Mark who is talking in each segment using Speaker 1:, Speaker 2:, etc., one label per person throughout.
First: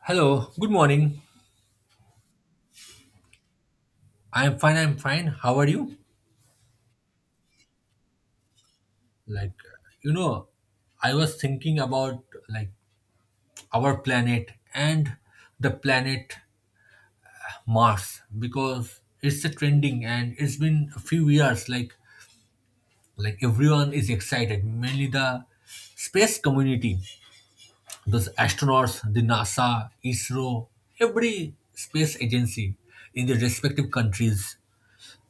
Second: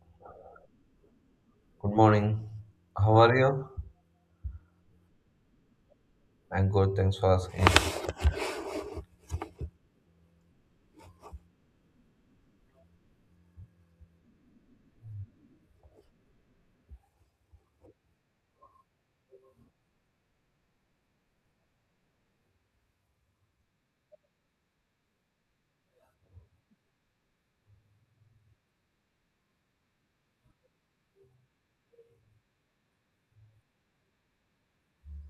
Speaker 1: Hello, good morning.
Speaker 2: Good morning. How are you?
Speaker 1: I'm fine, I'm fine. How are you?
Speaker 2: I'm good. Thanks for asking.
Speaker 1: Like, you know, I was thinking about, like, our planet and the planet Mars, because it's a trending and it's been a few years, like everyone is excited, mainly the space community, those astronauts, the NASA, ISRO, every space agency in their respective countries.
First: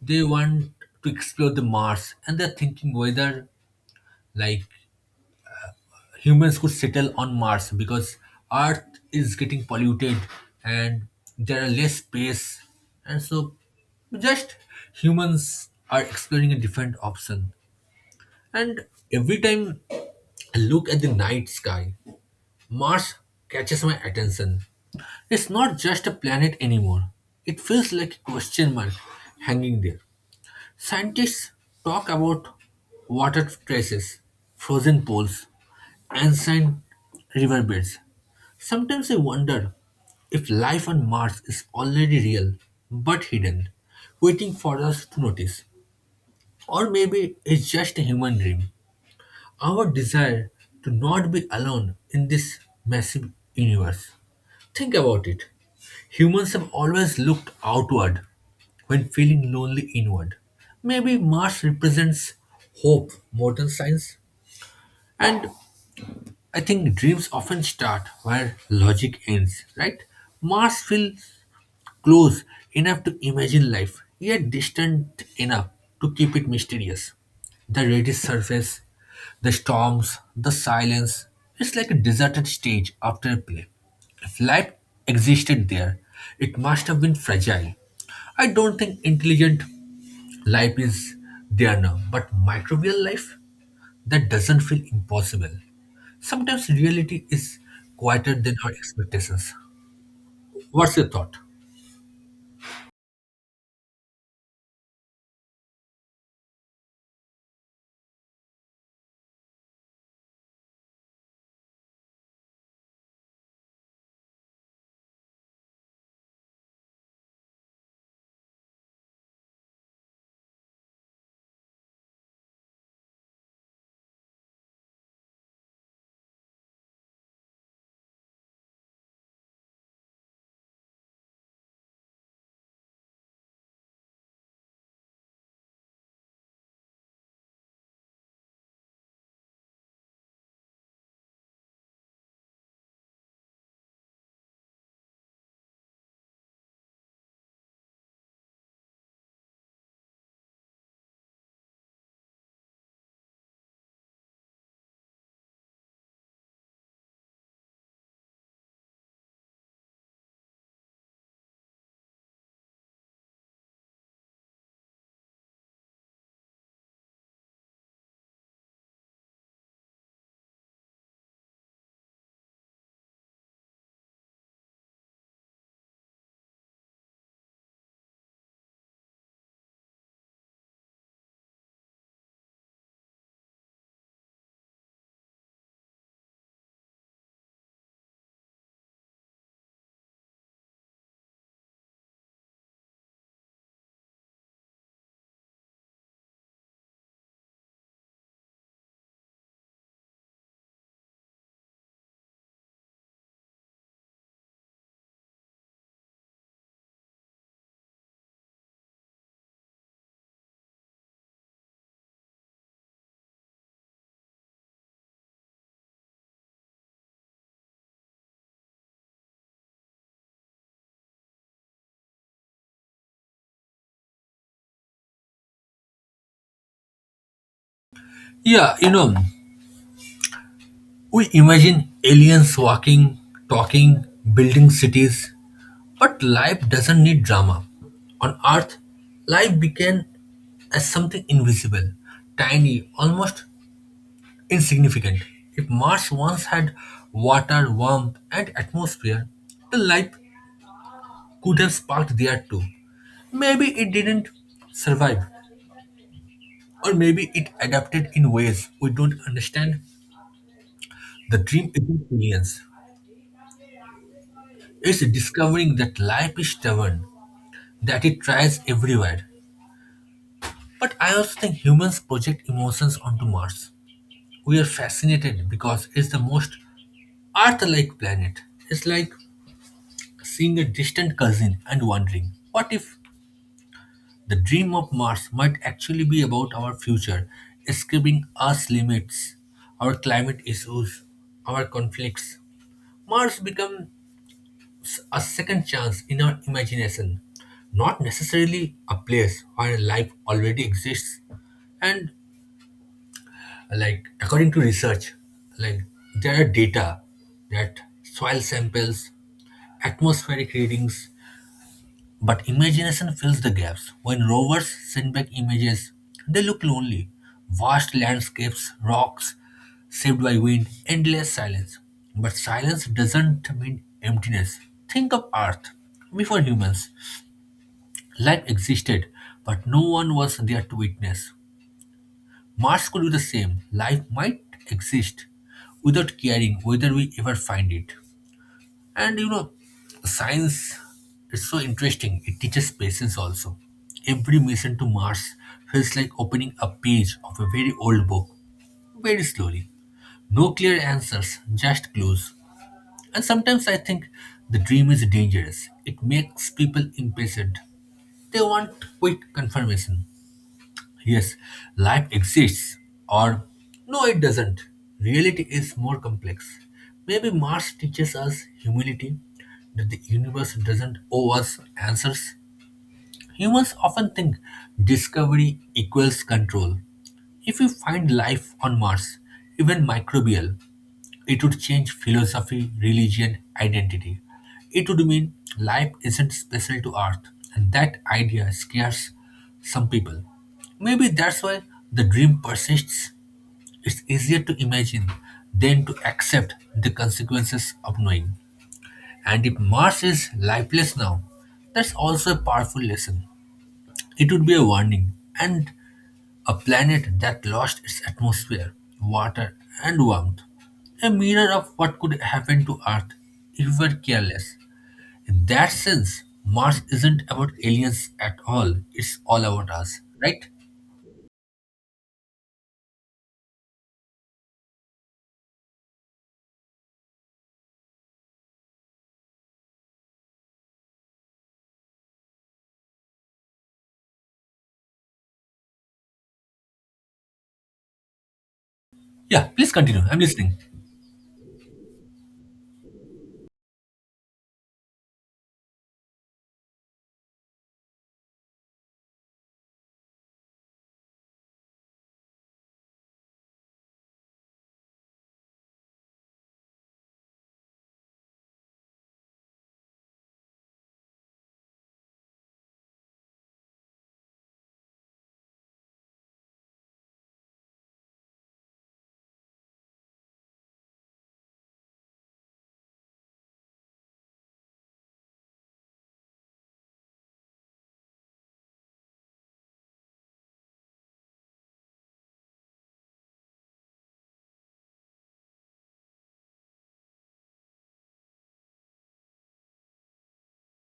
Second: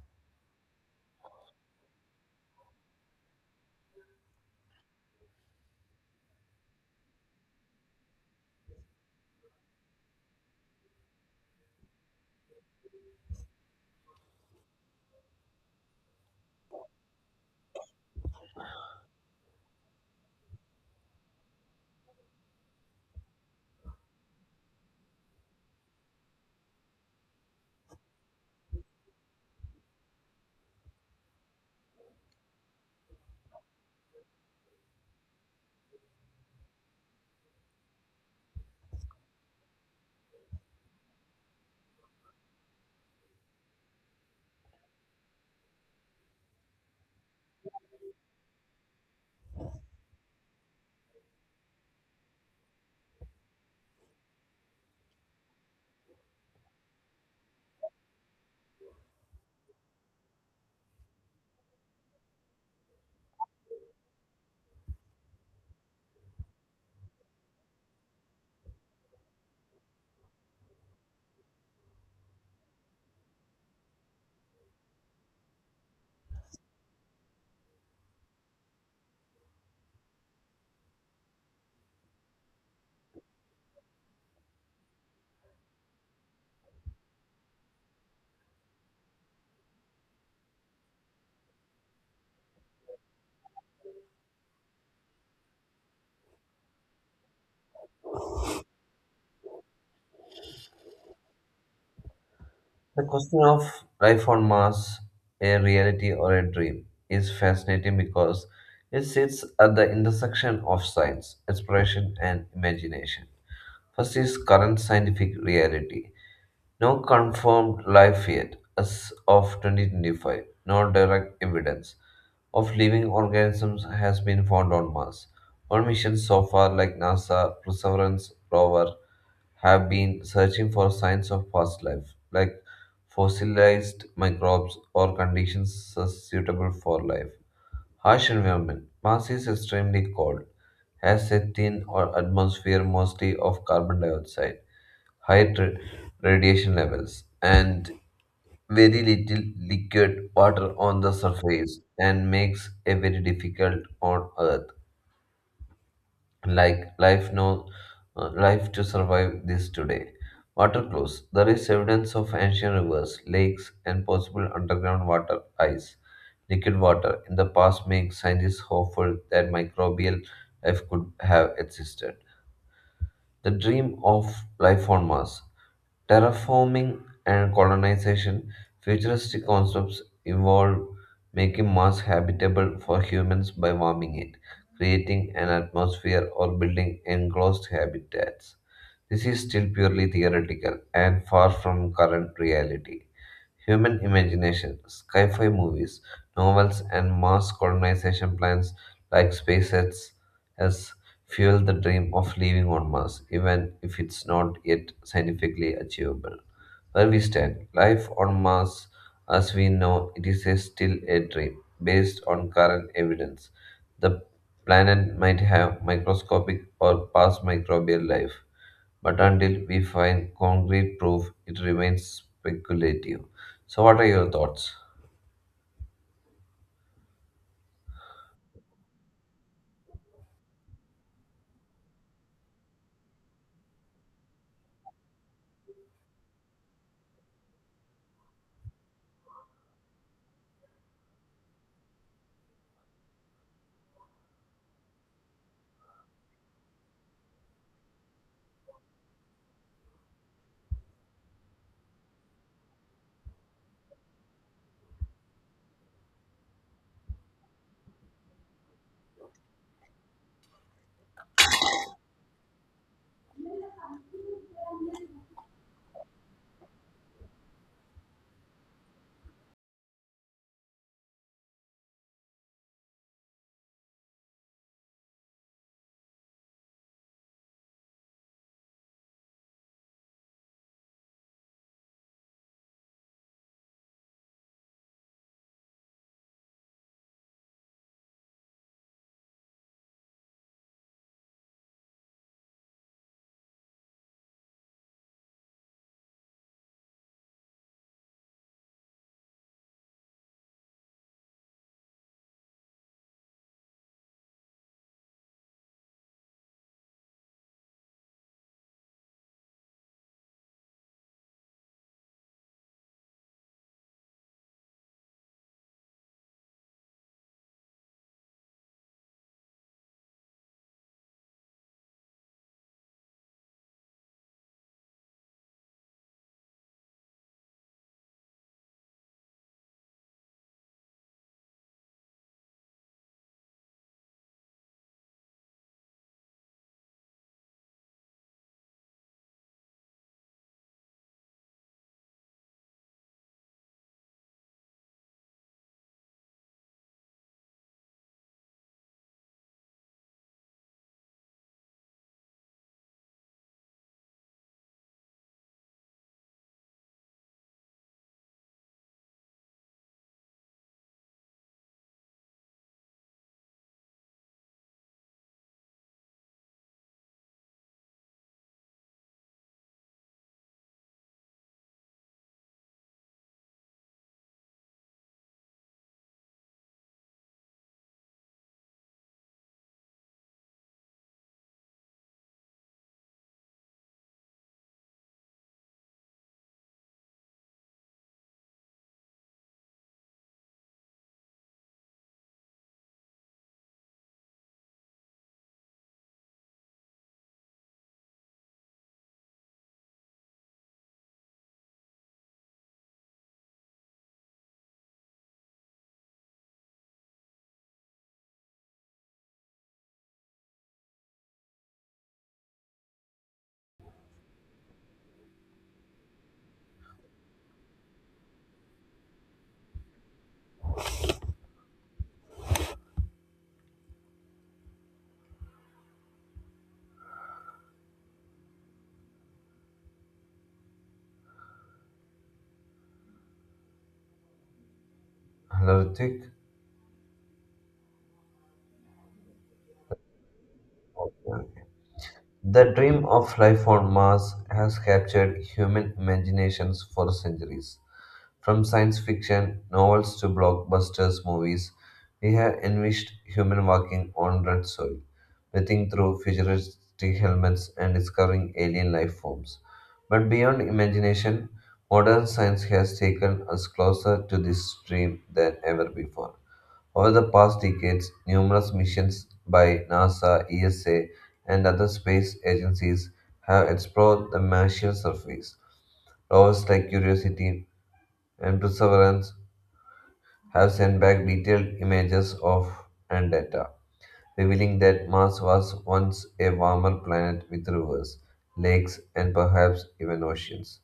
Speaker 1: They want to explore the Mars, and they're thinking whether, like, humans could settle on Mars because Earth is getting polluted and there are less space, and so just humans are exploring a different option. And every time I look at the night sky, Mars catches my attention. It's not just a planet anymore. It feels like a question mark hanging there. Scientists talk about water traces, frozen pools, ancient riverbeds. Sometimes I wonder if life on Mars is already real but hidden, waiting for us to notice. Or maybe it's just a human dream. Our desire to not be alone in this massive universe. Think about it. Humans have always looked outward when feeling lonely inward. Maybe Mars represents hope more than science. And I think dreams often start where logic ends, right? Mars feels close enough to imagine life, yet distant enough to keep it mysterious. The reddish surface, the storms, the silence. It's like a deserted stage after a play. If life existed there, it must have been fragile. I don't think intelligent life is there now, but microbial life, that doesn't feel impossible. Sometimes reality is quieter than our expectations. What's your thought?
Speaker 2: The question of life on Mars, a reality or a dream, is fascinating because it sits at the intersection of science, exploration, and imagination. First is current scientific reality. No confirmed life yet, as of 2025. No direct evidence of living organisms has been found on Mars. All missions so far, like NASA Perseverance rover, have been searching for signs of past life, like fossilized microbes or conditions suitable for life. Harsh environment. Mars is extremely cold, has a thin or atmosphere mostly of carbon dioxide high radiation levels, and very little liquid water on the surface, and makes it very difficult on Earth. Like life, no life to survive this today. Water close. There is evidence of ancient rivers, lakes, and possible underground water ice. Liquid water in the past makes scientists hopeful that microbial life could have existed. The dream of life on Mars, terraforming and colonization, futuristic concepts involve making Mars habitable for humans by warming it, creating an atmosphere, or building enclosed habitats. This is still purely theoretical and far from current reality. Human imagination, sci fi movies, novels, and Mars colonization plans like SpaceX has fueled the dream of living on Mars, even if it's not yet scientifically achievable. Where we stand, life on Mars as we know it is a still a dream based on current evidence. The planet might have microscopic or past microbial life but until we find concrete proof, it remains speculative. So, what are your thoughts,
Speaker 1: Yeah, we imagine aliens walking, talking, building cities, but life doesn't need drama. On Earth, life began as something invisible, tiny, almost insignificant. If Mars once had water, warmth, and atmosphere, the life could have sparked there too. Maybe it didn't survive, or maybe it adapted in ways we don't understand. The dream isn't aliens. It's discovering that life is stubborn, that it tries everywhere. But I also think humans project emotions onto Mars. We are fascinated because it's the most Earth like planet. It's like seeing a distant cousin and wondering what if the dream of Mars might actually be about our future, escaping Earth's limits, our climate issues, our conflicts. Mars becomes a second chance in our imagination, not necessarily a place where life already exists. And, like, according to research, like, there are data, that soil samples, atmospheric readings, but imagination fills the gaps. When rovers send back images, they look lonely. Vast landscapes, rocks, saved by wind, endless silence. But silence doesn't mean emptiness. Think of Earth before humans. Life existed, but no one was there to witness. Mars could be the same. Life might exist without caring whether we ever find it. And science is so interesting. It teaches patience also. Every mission to Mars feels like opening a page of a very old book, very slowly. No clear answers, just clues. And sometimes I think the dream is dangerous. It makes people impatient. They want quick confirmation. Yes, life exists, or no, it doesn't. Reality is more complex. Maybe Mars teaches us humility, that the universe doesn't owe us answers. Humans often think discovery equals control. If we find life on Mars, even microbial, it would change philosophy, religion, identity. It would mean life isn't special to Earth, and that idea scares some people. Maybe that's why the dream persists. It's easier to imagine than to accept the consequences of knowing. And if Mars is lifeless now, that's also a powerful lesson. It would be a warning, and a planet that lost its atmosphere, water, and warmth. A mirror of what could happen to Earth if we were careless. In that sense, Mars isn't about aliens at all, it's all about us, right?
Speaker 2: Ritik?
Speaker 1: Yeah, please continue. I'm listening.
Speaker 2: The dream of life on Mars has captured human imaginations for centuries. From science fiction novels to blockbusters movies, we have envisaged human walking on red soil, breathing through futuristic helmets and discovering alien life forms. But beyond imagination, modern science has taken us closer to this dream than ever before. Over the past decades, numerous missions by NASA, ESA, and other space agencies have explored the Martian surface. Rovers like Curiosity and Perseverance have sent back detailed images of and data, revealing that Mars was once a warmer planet with rivers, lakes, and perhaps even oceans.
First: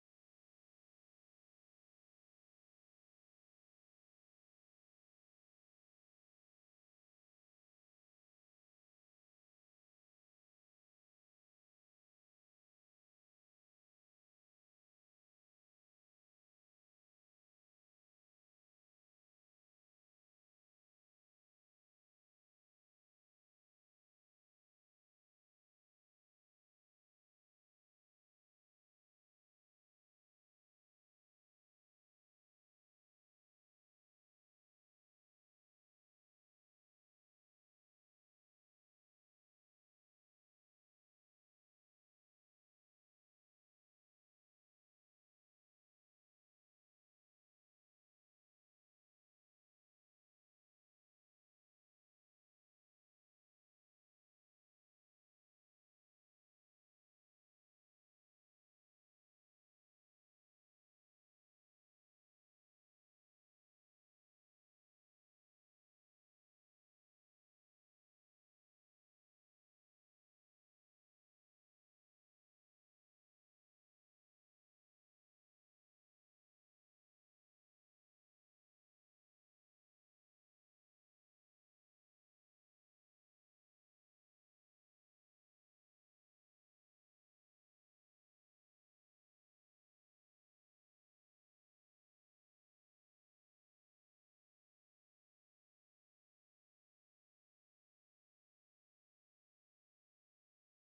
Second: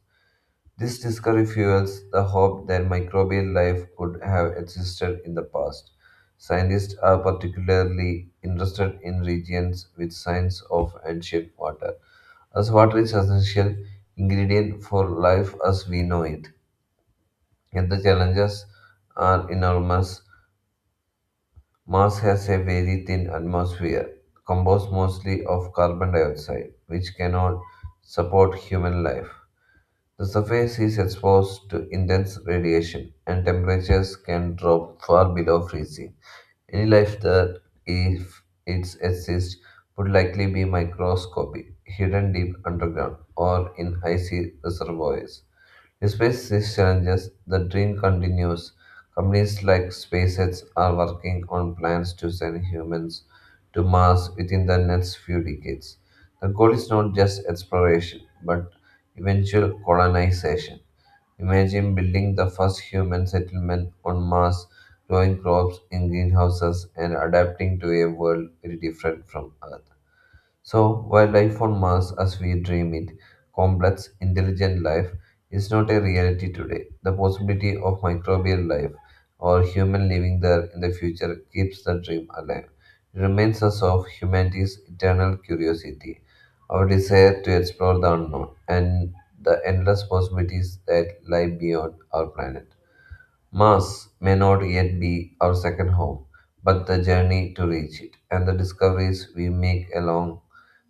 Speaker 2: This discovery fuels the hope that microbial life could have existed in the past. Scientists are particularly interested in regions with signs of ancient water, as water is essential ingredient for life as we know it. Yet the challenges are enormous. Mars has a very thin atmosphere, composed mostly of carbon dioxide, which cannot support human life. The surface is exposed to intense radiation, and temperatures can drop far below freezing. Any life that, if it exists, would likely be microscopic, hidden deep underground, or in icy reservoirs. Despite these challenges, the dream continues. Companies like SpaceX are working on plans to send humans to Mars within the next few decades. The goal is not just exploration, but eventual colonization. Imagine building the first human settlement on Mars, growing crops in greenhouses, and adapting to a world very different from Earth. So, while life on Mars as we dream it, complex, intelligent life, is not a reality today, the possibility of microbial life or human living there in the future keeps the dream alive. It reminds us of humanity's eternal curiosity, our desire to explore the unknown, and the endless possibilities that lie beyond our planet. Mars may not yet be our second home, but the journey to reach it and the discoveries we make along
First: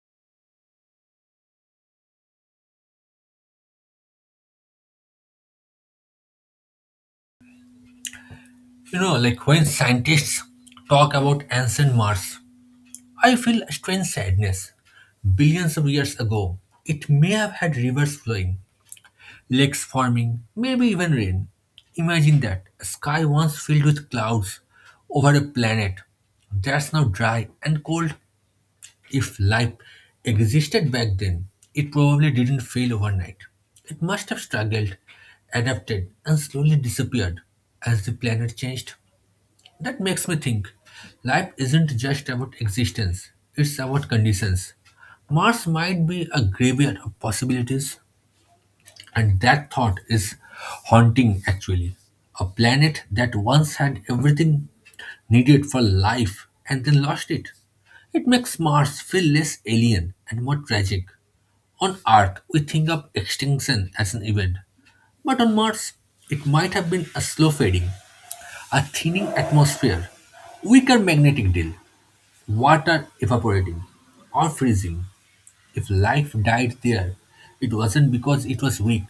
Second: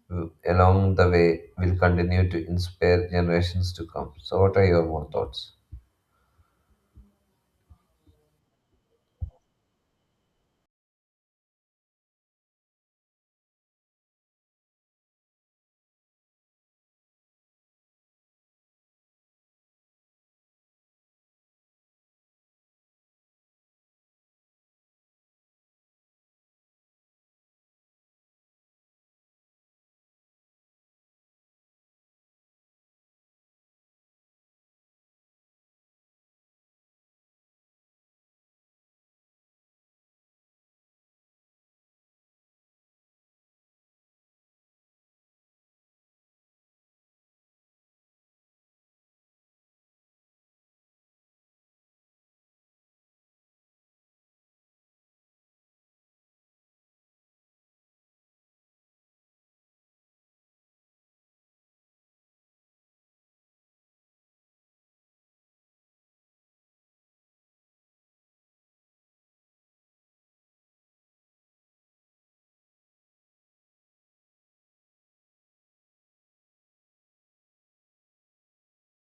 Speaker 2: along the way will continue to inspire generations to come. So, what are your more thoughts?
Speaker 1: Like when scientists talk about ancient Mars, I feel a strange sadness. Billions of years ago, it may have had rivers flowing, lakes forming, maybe even rain. Imagine that, a sky once filled with clouds over a planet that's now dry and cold. If life existed back then, it probably didn't fail overnight. It must have struggled, adapted, and slowly disappeared as the planet changed. That makes me think life isn't just about existence, it's about conditions. Mars might be a graveyard of possibilities. And that thought is haunting, actually. A planet that once had everything needed for life and then lost it. It makes Mars feel less alien and more tragic. On Earth, we think of extinction as an event, but on Mars, it might have been a slow fading, a thinning atmosphere, weaker magnetic field, water evaporating or freezing. If life died there, it wasn't because it was weak,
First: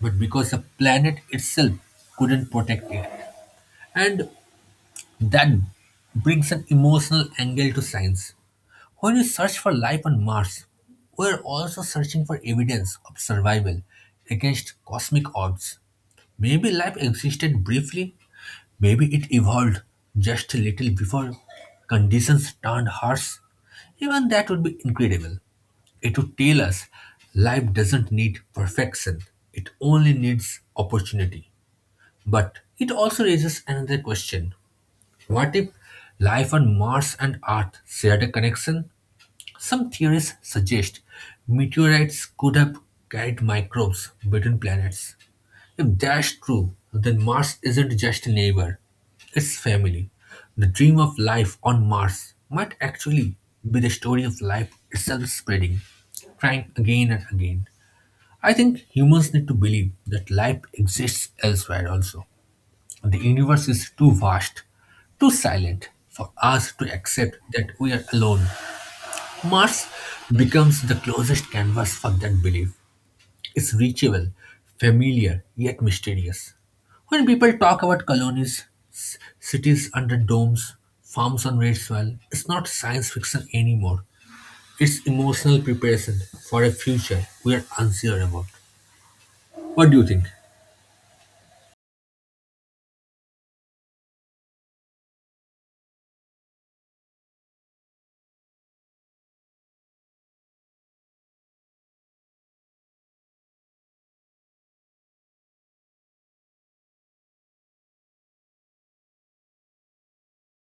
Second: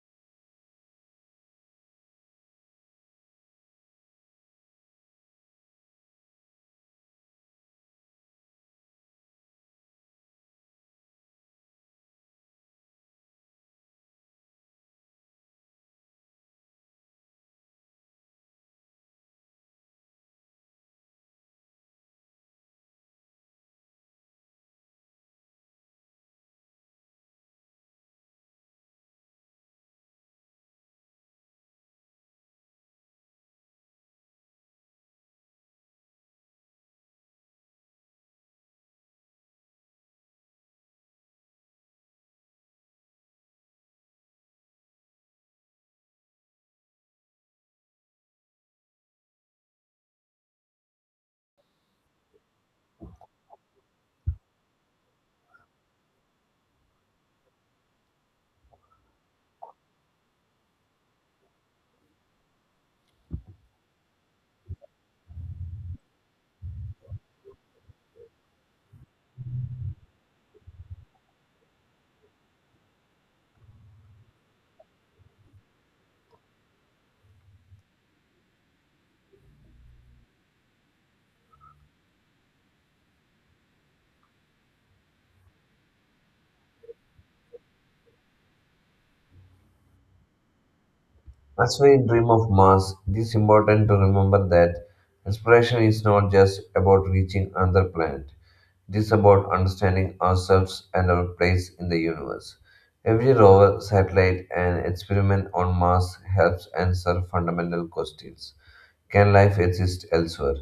Speaker 1: but because the planet itself couldn't protect it. And that brings an emotional angle to science. When we search for life on Mars, we're also searching for evidence of survival against cosmic odds. Maybe life existed briefly, maybe it evolved just a little before conditions turned harsh. Even that would be incredible. It would tell us life doesn't need perfection, it only needs opportunity. But it also raises another question. What if life on Mars and Earth shared a connection? Some theories suggest meteorites could have carried microbes between planets. If that's true, then Mars isn't just a neighbor, it's family. The dream of life on Mars might actually be the story of life itself spreading, trying again and again. I think humans need to believe that life exists elsewhere also. The universe is too vast, too silent for us to accept that we are alone. Mars becomes the closest canvas for that belief, is reachable, familiar, yet mysterious. When people talk about colonies, cities under domes, farms on red soil, it's not science fiction anymore. It's emotional preparation for a future we are unsure about. What do you think?
Speaker 2: As we dream of Mars, it is important to remember that inspiration is not just about reaching another planet, it is about understanding ourselves and our place in the universe. Every rover, satellite, and experiment on Mars helps answer fundamental questions. Can life exist elsewhere?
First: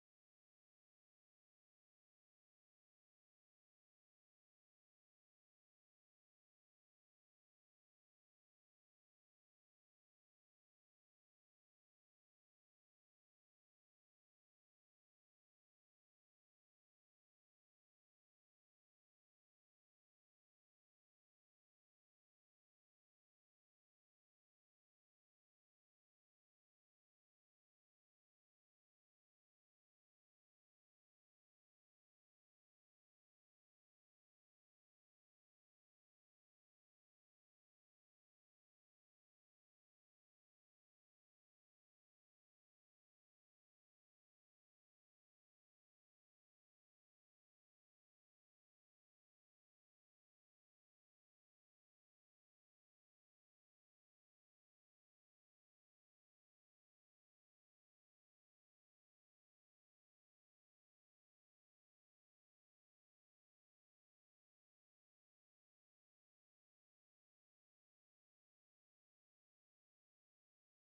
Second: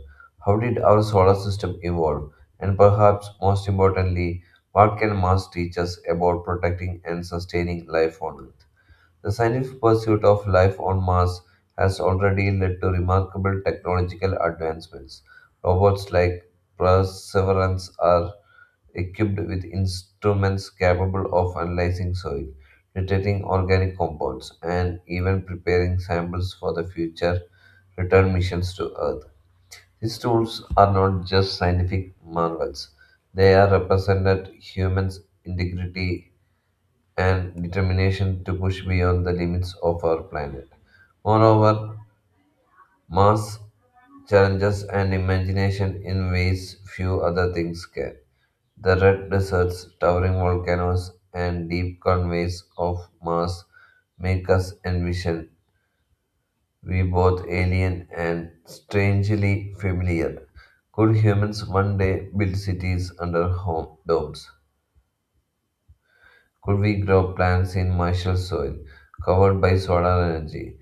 Speaker 2: How did our solar system evolve? And perhaps most importantly, what can Mars teach us about protecting and sustaining life on Earth? The scientific pursuit of life on Mars has already led to remarkable technological advancements. Robots like Perseverance are equipped with instruments capable of analyzing soil, detecting organic compounds, and even preparing samples for the future return missions to Earth. These tools are not just scientific marvels, they are represented humans' integrity and determination to push beyond the limits of our planet. Moreover, Mars challenges and imagination in ways few other things can. The red deserts, towering volcanoes, and deep conveys of Mars make us envision we both alien and strangely familiar. Could humans one day build cities under home domes? Could we grow plants in martial soil covered by solar energy?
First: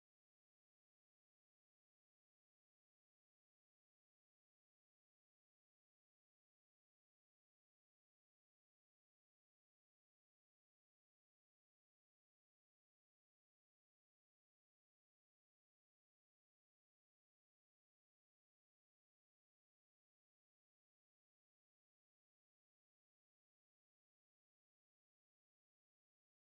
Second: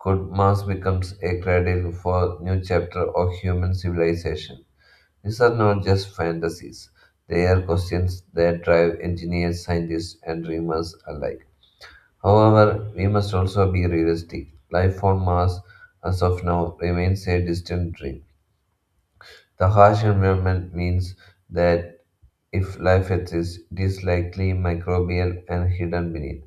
Speaker 2: Could Mars become a cradle for new chapter of human civilization? These are not just fantasies. They are questions that drive engineers, scientists, and dreamers alike. However, we must also be realistic. Life on Mars, as of now, remains a distant dream. The harsh environment means that if life exists, it is likely microbial and hidden beneath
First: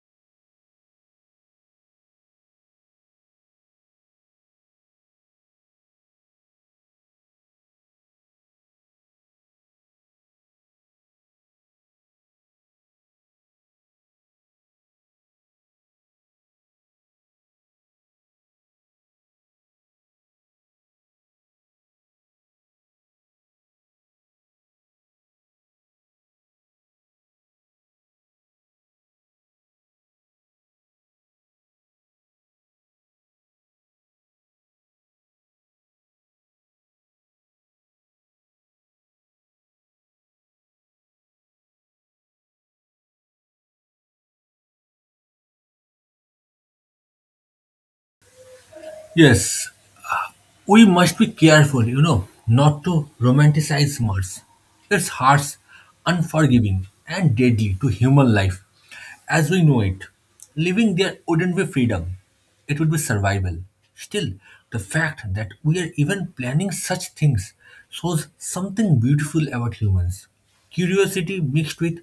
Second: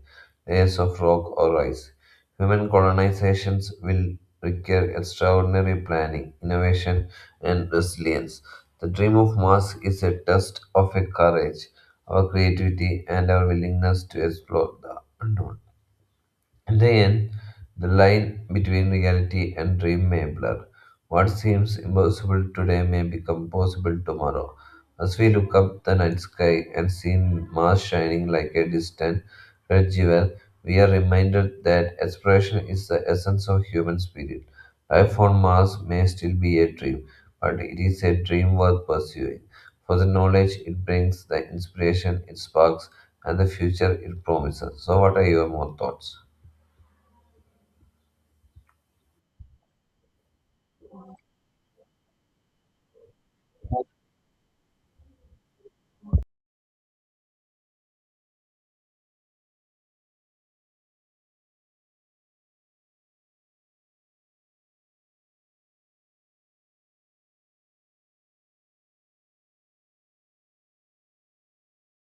Speaker 2: layers of rock or ice. Human colonizations will require extraordinary planning, innovation, and resilience. The dream of Mars is a test of our courage, our creativity, and our willingness to explore the unknown. In the end, the line between reality and dream may blur. What seems impossible today may become possible tomorrow. As we look up the night sky and see Mars shining like a distant red jewel, we are reminded that exploration is the essence of human spirit. Life on Mars may still be a dream, but it is a dream worth pursuing. For the knowledge it brings, the inspiration it sparks, and the future it promises. So, what are your more thoughts?
Speaker 1: Yes, we must be careful, not to romanticize Mars. Its harsh, unforgiving, and deadly to human life, as we know it. Living there wouldn't be freedom, it would be survival. Still, the fact that we are even planning such things shows something beautiful about humans, curiosity mixed with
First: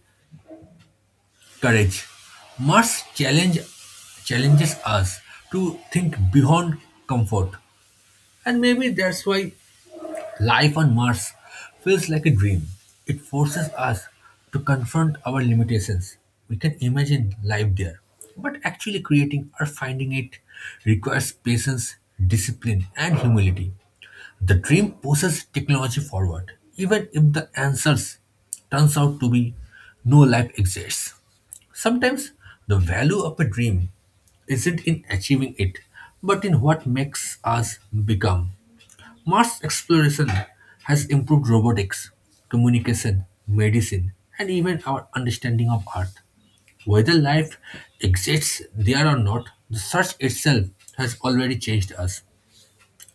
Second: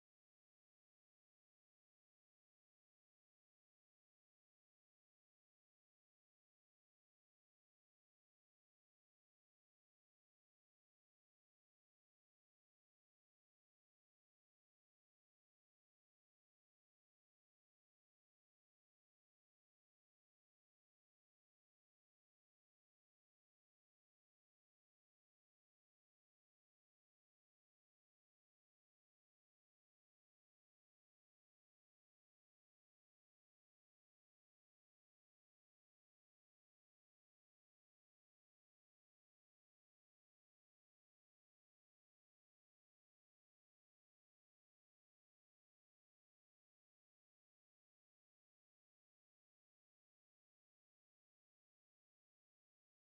Speaker 1: courage. Mars challenges us to think beyond comfort, and maybe that's why life on Mars feels like a dream. It forces us to confront our limitations. We can imagine life there, but actually creating or finding it requires patience, discipline, and humility. The dream pushes technology forward, even if the answers turns out to be no life exists. Sometimes the value of a dream isn't in achieving it, but in what makes us become. Mars exploration has improved robotics, communication, medicine, and even our understanding of Earth. Whether life exists there or not, the search itself has already changed us.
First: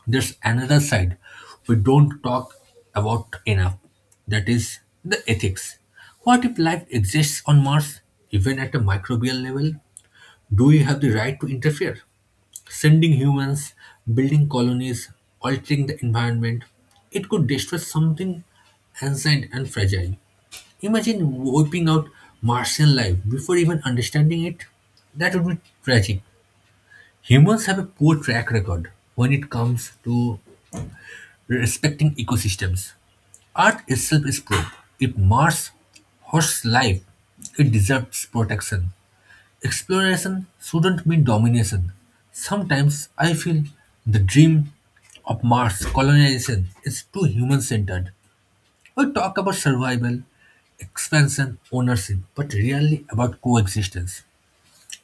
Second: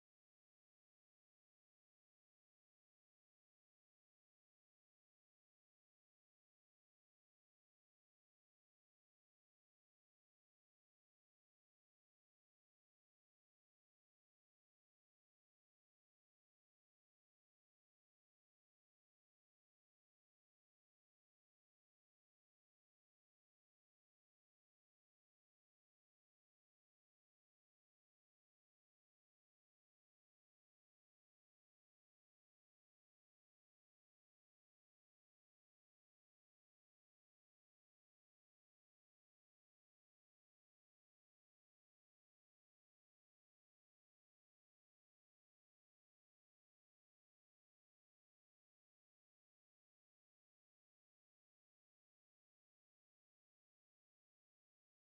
Speaker 1: There's another side we don't talk about enough, that is, the ethics. What if life exists on Mars, even at a microbial level? Do we have the right to interfere, sending humans, building colonies, altering the environment? It could destroy something ancient and fragile. Imagine wiping out Martian life before even understanding it. That would be tragic. Humans have a poor track record when it comes to respecting ecosystems. Earth itself is proof. If Mars hosts life, it deserves protection. Exploration shouldn't mean domination. Sometimes I feel the dream of Mars colonization is too human centered. We talk about survival, expansion, ownership, but rarely about coexistence.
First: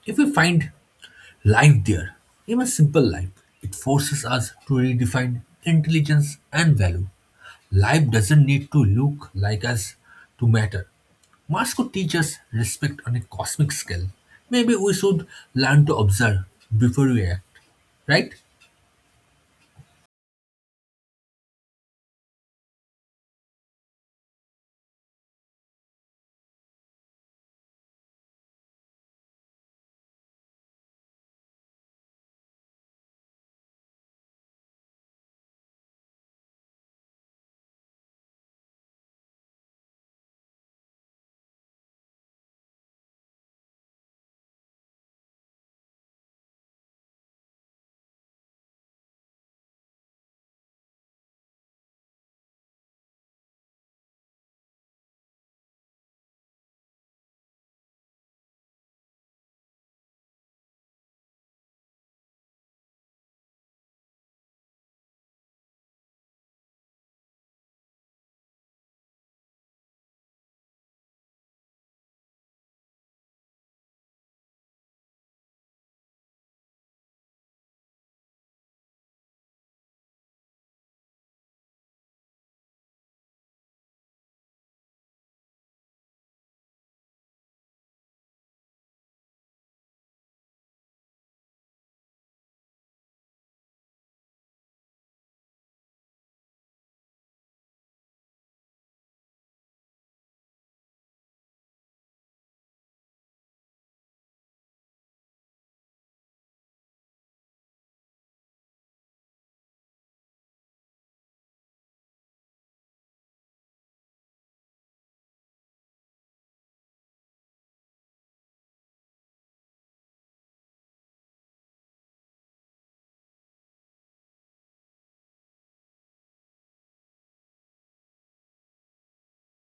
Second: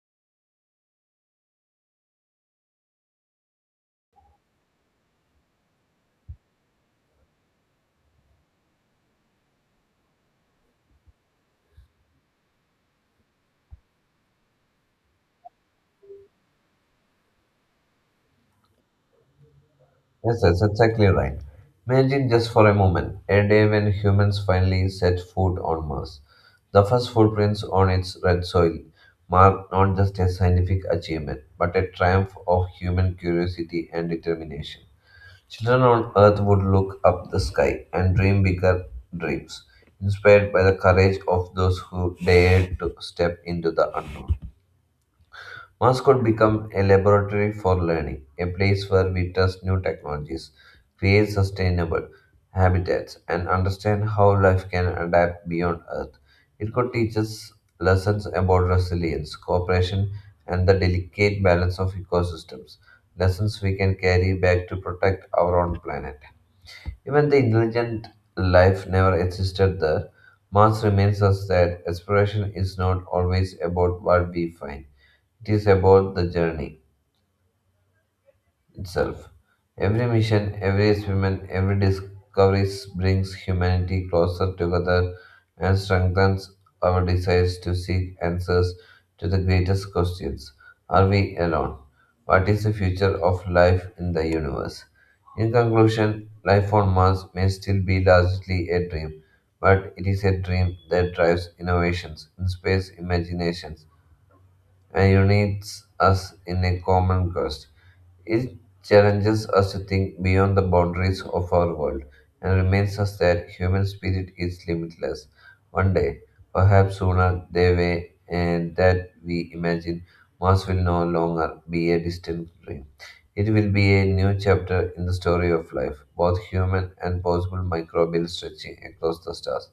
Speaker 1: If we find life there, even simple life, it forces us to redefine intelligence and value. Life doesn't need to look like us to matter. Mars could teach us respect on a cosmic scale. Maybe we should learn to observe before we act, right?
Speaker 2: Yes, yes, that's exactly right. Imagine just for a moment a day when humans finally set foot on Mars. The first footprints on its red soil mark not just a scientific achievement, but a triumph of human curiosity and determination. Children on Earth would look up the sky and dream bigger dreams, inspired by the courage of those who dared to step into the unknown. Mass could become a laboratory for learning, a place where we test new technologies, create sustainable habitats, and understand how life can adapt beyond Earth. It could teach us lessons about resilience, cooperation, and the delicate balance of ecosystems, lessons we can carry back to protect our own planet. Even the intelligent life never existed there. Mars reminds us that exploration is not always about what we find, it is about the journey itself. Every mission, every experiment, every discovery brings humanity closer together and strengthens our desires to seek answers to the greatest questions. Are we alone? What is the future of life in the universe? In conclusion, life on Mars may still be largely a dream, but it is a dream that drives innovations in space imaginations and unites us in a common cause. It challenges us to think beyond the boundaries of our world and reminds us that human spirit is limitless. One day, perhaps sooner, the way and that we imagine Mars will no longer be a distant dream. It will be a new chapter in the story of life, both human and possible microbial stretching across the stars.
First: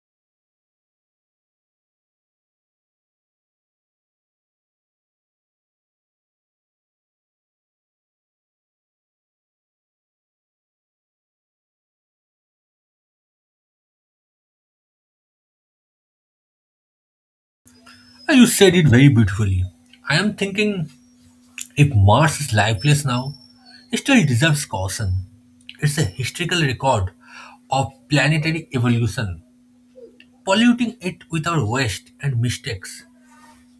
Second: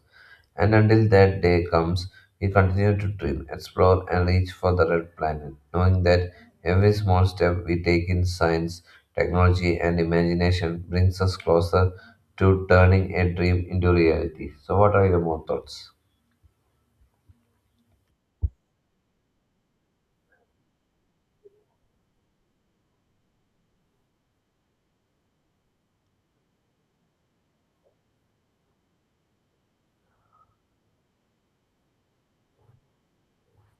Speaker 2: And until that day comes, we continue to dream, explore, and reach for the red planet, knowing that every small step we take in science, technology, and imagination brings us closer to turning a dream into reality. So, what are your more thoughts?
Speaker 1: Ah, you said it very beautifully. I am thinking, if Mars is lifeless now, it still deserves caution. It's a historical record of planetary evolution. Polluting it with our waste and mistakes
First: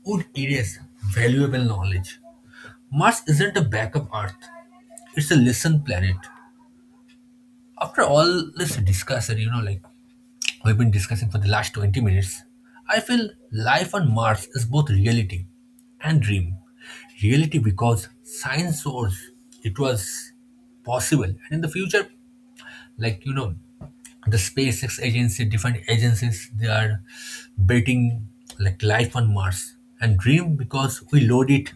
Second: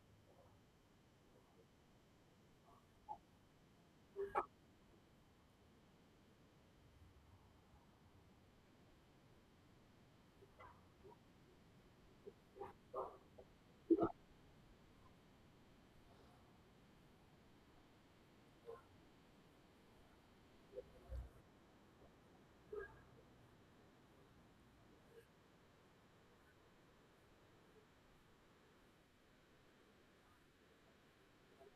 Speaker 1: would erase valuable knowledge. Mars isn't a backup Earth. It's a listen planet. After all this discussion, like we've been discussing for the last 20 minutes, I feel life on Mars is both reality and dream. Reality, because science shows it was possible, and in the future, like the SpaceX agency, different agencies, they are betting like life on Mars. And dream, because we load it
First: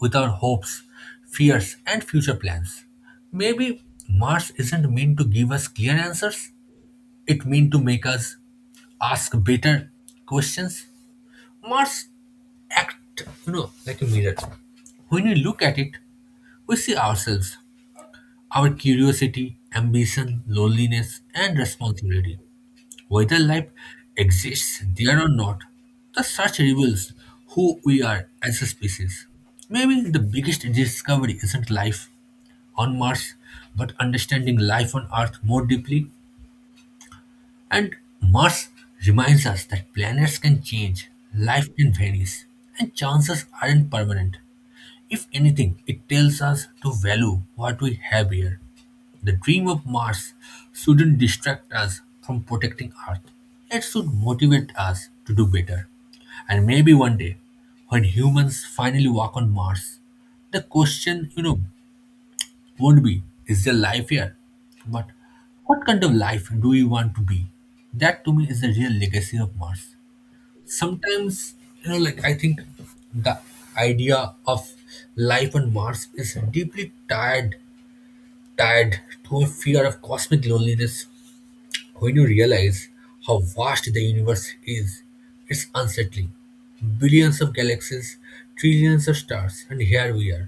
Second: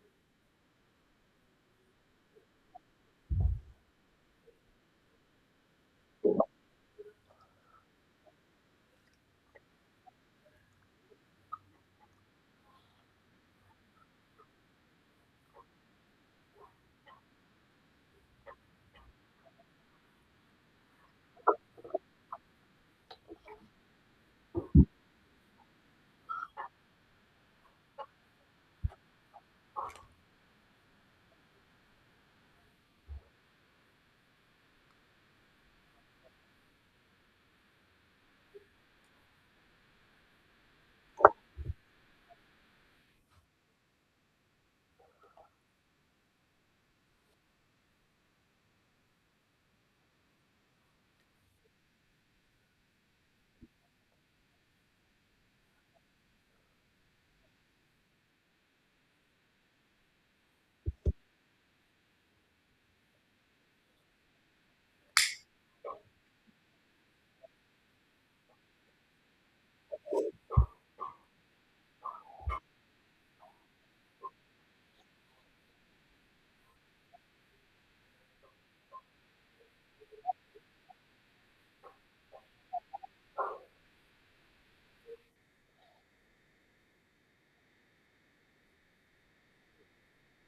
Speaker 1: with our hopes, fears, and future plans. Maybe Mars isn't meant to give us clear answers, it meant to make us ask better questions. Mars act, like a mirror. When we look at it, we see ourselves, our curiosity, ambition, loneliness, and responsibility. Whether life exists there or not, the search reveals who we are as a species. Maybe the biggest discovery isn't life on Mars, but understanding life on Earth more deeply. And Mars reminds us that planets can change, life can vanish, and chances aren't permanent. If anything, it tells us to value what we have here. The dream of Mars shouldn't distract us from protecting Earth. It should motivate us to do better. And maybe one day, when humans finally walk on Mars, the question, won't be, is there life here? But what kind of life do we want to be? That, to me, is the real legacy of Mars. Sometimes, like I think the idea of life on Mars is deeply tied to a fear of cosmic loneliness. When you realize how vast the universe is, it's unsettling. Billions of galaxies, trillions of stars, and here we are,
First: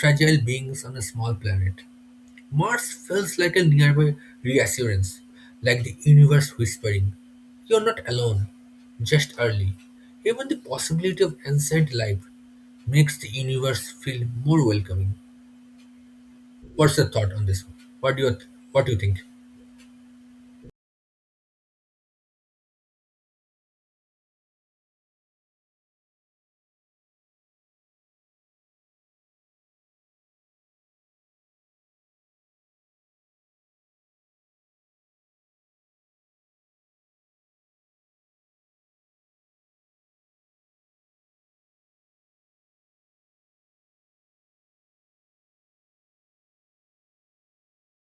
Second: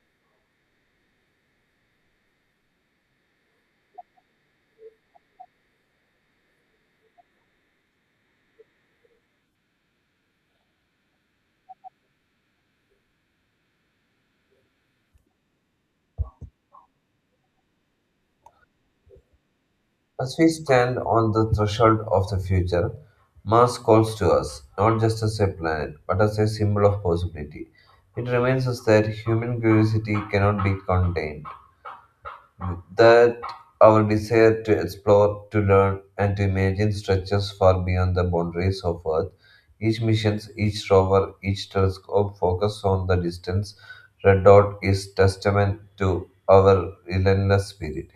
Speaker 1: fragile beings on a small planet. Mars feels like a nearby reassurance, like the universe whispering, "You're not alone, just early." Even the possibility of ancient life makes the universe feel more welcoming. What's your thought on this? What do you th- what do you think?
Speaker 2: As we stand on the threshold of the future, Mars calls to us, not just as a planet, but as a symbol of possibility. It reminds us that human curiosity cannot be contained, that our desire to explore, to learn, and to imagine stretches far beyond the boundaries of Earth. Each mission, each rover, each telescope focused on the distance. Red Dot is testament to our relentless spirit.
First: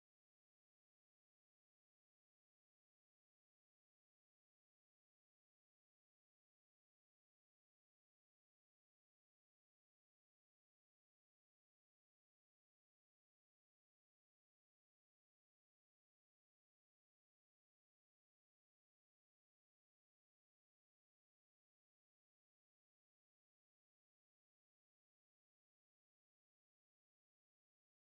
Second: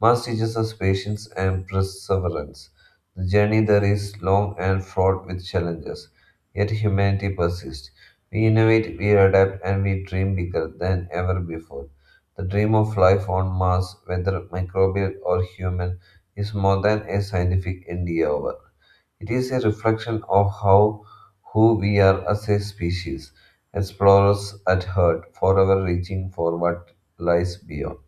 Speaker 2: Mars teaches us patience and perseverance. The journey there is long and fraught with challenges, yet humanity persists. We innovate, we adapt, and we dream bigger than ever before. The dream of life on Mars, whether microbial or human, is more than a scientific endeavor. It is a reflection of how who we are as a species, explorers at heart, forever reaching for what lies beyond.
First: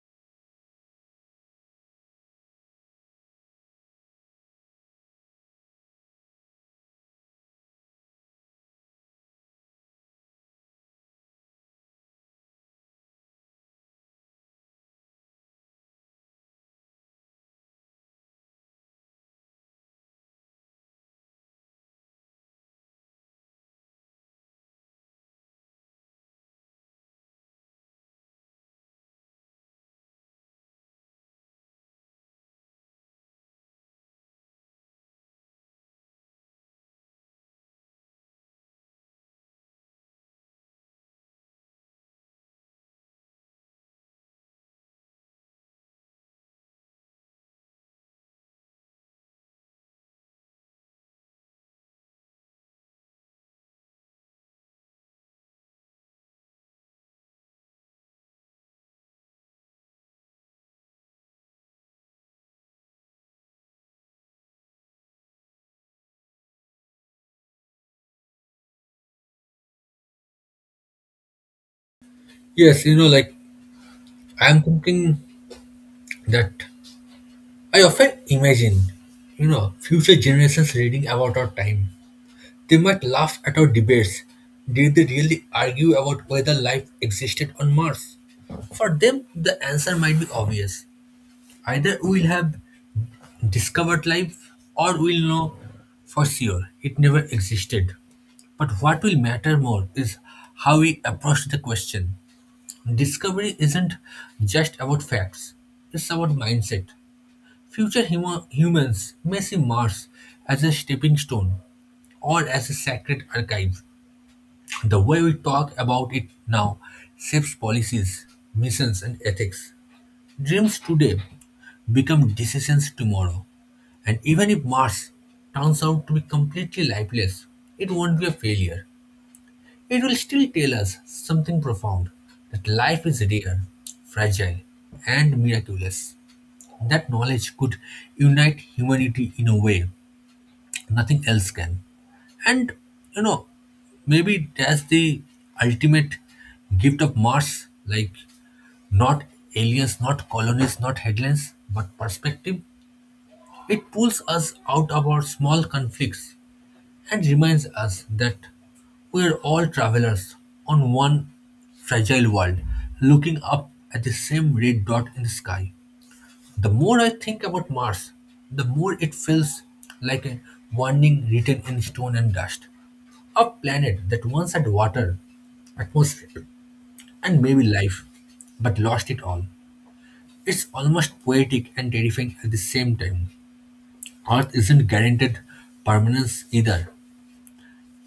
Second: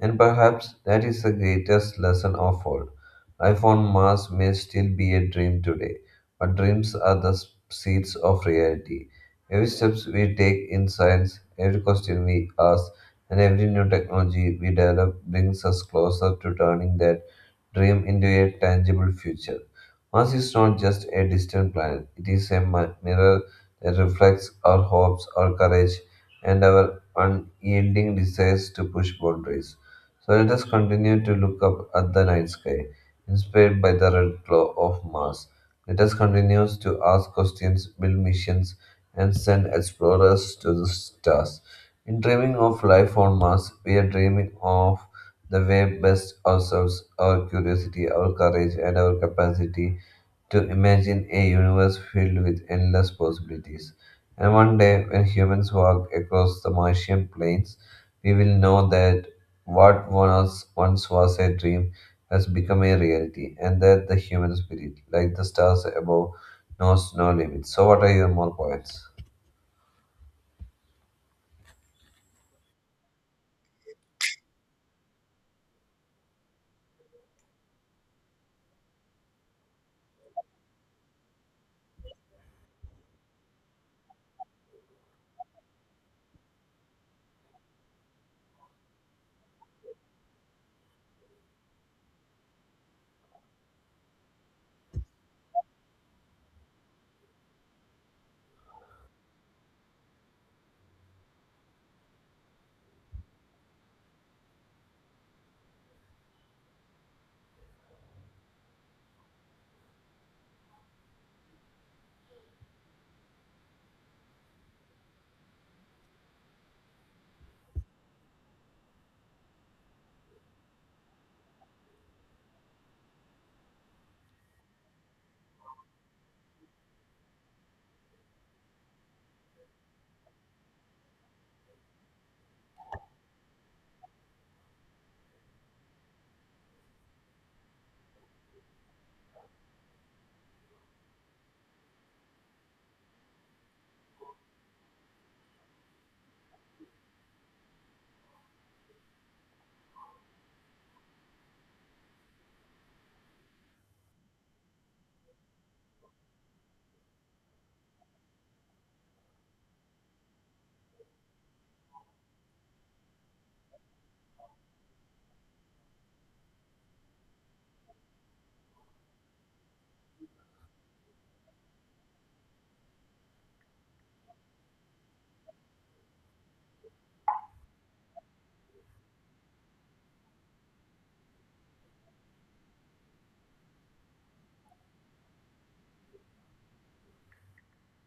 Speaker 2: And perhaps that is the greatest lesson of all. Life on Mars may still be a dream today, but dreams are the seeds of reality. Every step we take in science, every question we ask, and every new technology we develop brings us closer to turning that dream into a tangible future. Mars is not just a distant planet, it is a mirror that reflects our hopes, our courage, and our unyielding desires to push boundaries. So let us continue to look up at the night sky, inspired by the red glow of Mars. Let us continue to ask questions, build missions, and send explorers to the stars. In dreaming of life on Mars, we are dreaming of the way best ourselves, our curiosity, our courage, and our capacity to imagine a universe filled with endless possibilities. And one day, when humans walk across the Martian plains, we will know that what was once was a dream has become a reality, and that the human spirit, like the stars above, knows no limits. So, what are your more points?
Speaker 1: Yes, like I'm thinking that I often imagine, you know, future generations reading about our time. They might laugh at our debates. Did they really argue about whether life existed on Mars? For them, the answer might be obvious. Either we'll have discovered life, or we'll know for sure it never existed. But what will matter more is how we approach the question. Discovery isn't just about facts, it's about mindset. Future humans may see Mars as a stepping stone or as a sacred archive. The way we talk about it now shapes policies, missions, and ethics. Dreams today become decisions tomorrow. And even if Mars turns out to be completely lifeless, it won't be a failure. It will still tell us something profound, that life is rare, fragile, and miraculous. That knowledge could unite humanity in a way nothing else can. And you know maybe that's the ultimate gift of Mars, like, not aliens, not colonies, not headlines, but perspective. It pulls us out of our small conflicts and reminds us that we're all travelers on one fragile world, looking up at the same red dot in the sky. The more I think about Mars, the more it feels like a warning written in stone and dust. A planet that once had water, atmosphere, and maybe life, but lost it all. It's almost poetic and terrifying at the same time. Earth isn't guaranteed permanence either.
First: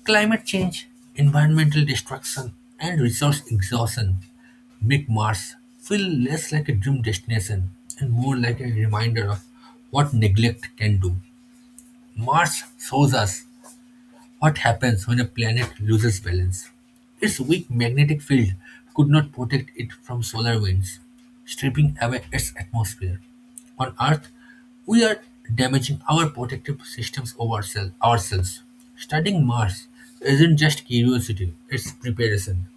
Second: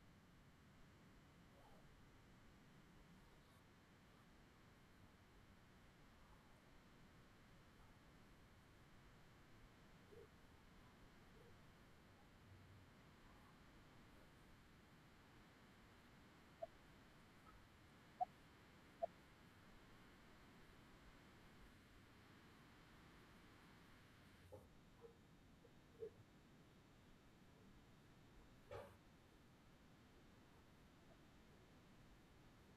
Speaker 1: Climate change, environmental destruction, and resource exhaustion make Mars feel less like a dream destination and more like a reminder of what neglect can do. Mars shows us what happens when a planet loses balance. Its weak magnetic field could not protect it from solar winds, stripping away its atmosphere. On Earth, we are damaging our protective systems of ourselves. Studying Mars isn't just curiosity, it's preparation.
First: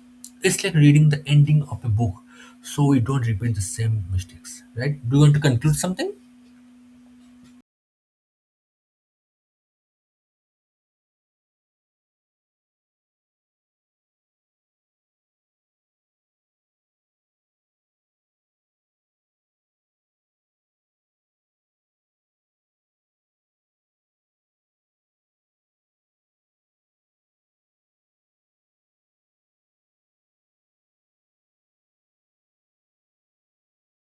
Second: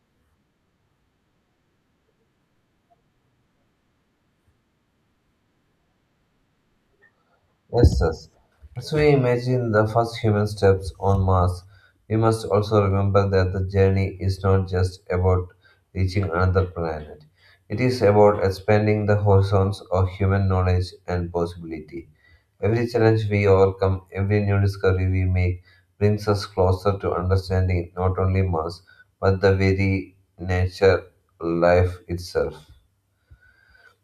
Speaker 1: It's like reading the ending of a book so we don't repeat the same mistakes, right? Do you want to conclude something?
Speaker 2: Yes, yes. As we imagine the first human steps on Mars, we must also remember that the journey is not just about reaching another planet. It is about expanding the horizons of human knowledge and possibility. Every challenge we overcome, every new discovery we make, brings us closer to understanding not only Mars, but the very nature life itself.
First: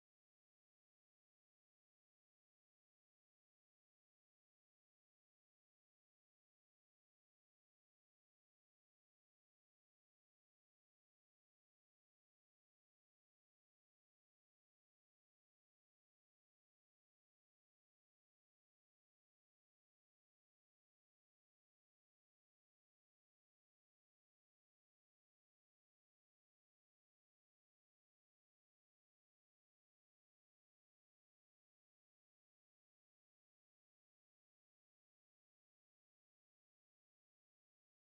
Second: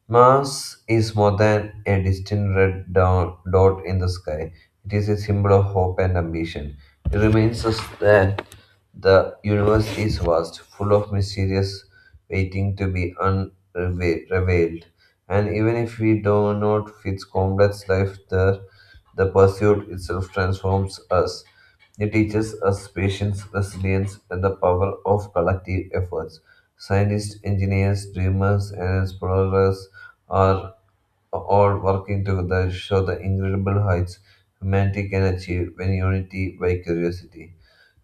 Speaker 2: Mars is more than a distant red dot in the sky. It is a symbol of hope and ambition. It reminds us that the universe is vast, full of mysteries waiting to be unrevealed. And even if we do not fit complex life there, the pursuit itself transforms us. It teaches us patience, resilience, and the power of collective efforts. Scientists, engineers, dreamers, and explorers are all working together show the incredible heights humanity can achieve when unity by curiosity.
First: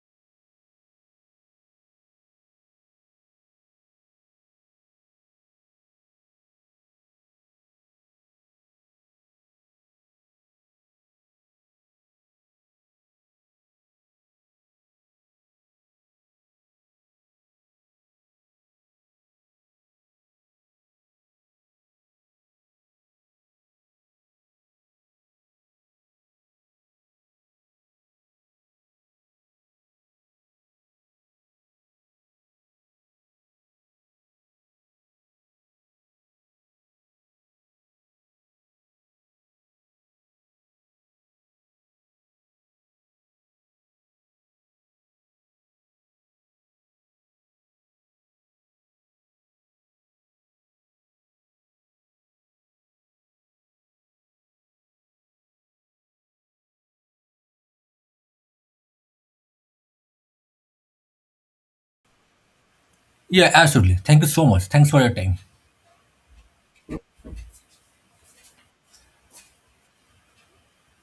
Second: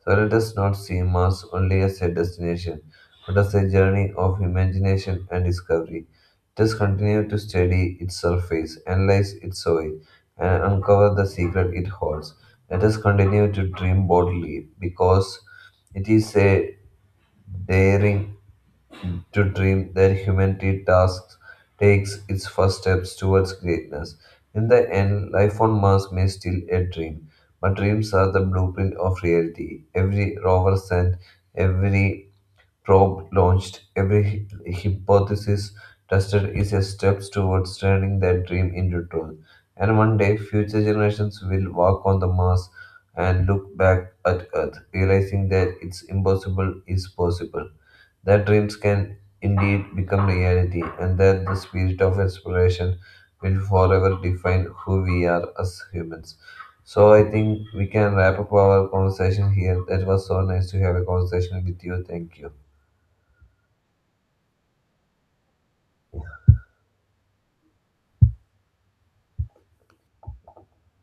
Speaker 2: So let us not see Mars only as a destination, but as a journey of imagination and discovery. Just continue to study its surface, analyze its soil, and uncover the secret it holds. Let us continue to dream boldly because it is a daring to dream that humanity tasks takes its first steps towards greatness. In the end, life on Mars may still a dream, but dreams are the blueprint of reality. Every rover sent, every probe launched, every hypothesis tested is a step towards turning that dream into truth. And one day, future generations will walk on the Mars and look back at Earth, realizing that it's impossible is possible that dreams can indeed become reality, and that the spirit of exploration will forever define who we are as humans. So I think we can wrap up our conversation here. That was so nice to have a conversation with you. Thank you.
Speaker 1: Yeah, absolutely. Thank you so much. Thanks for your time.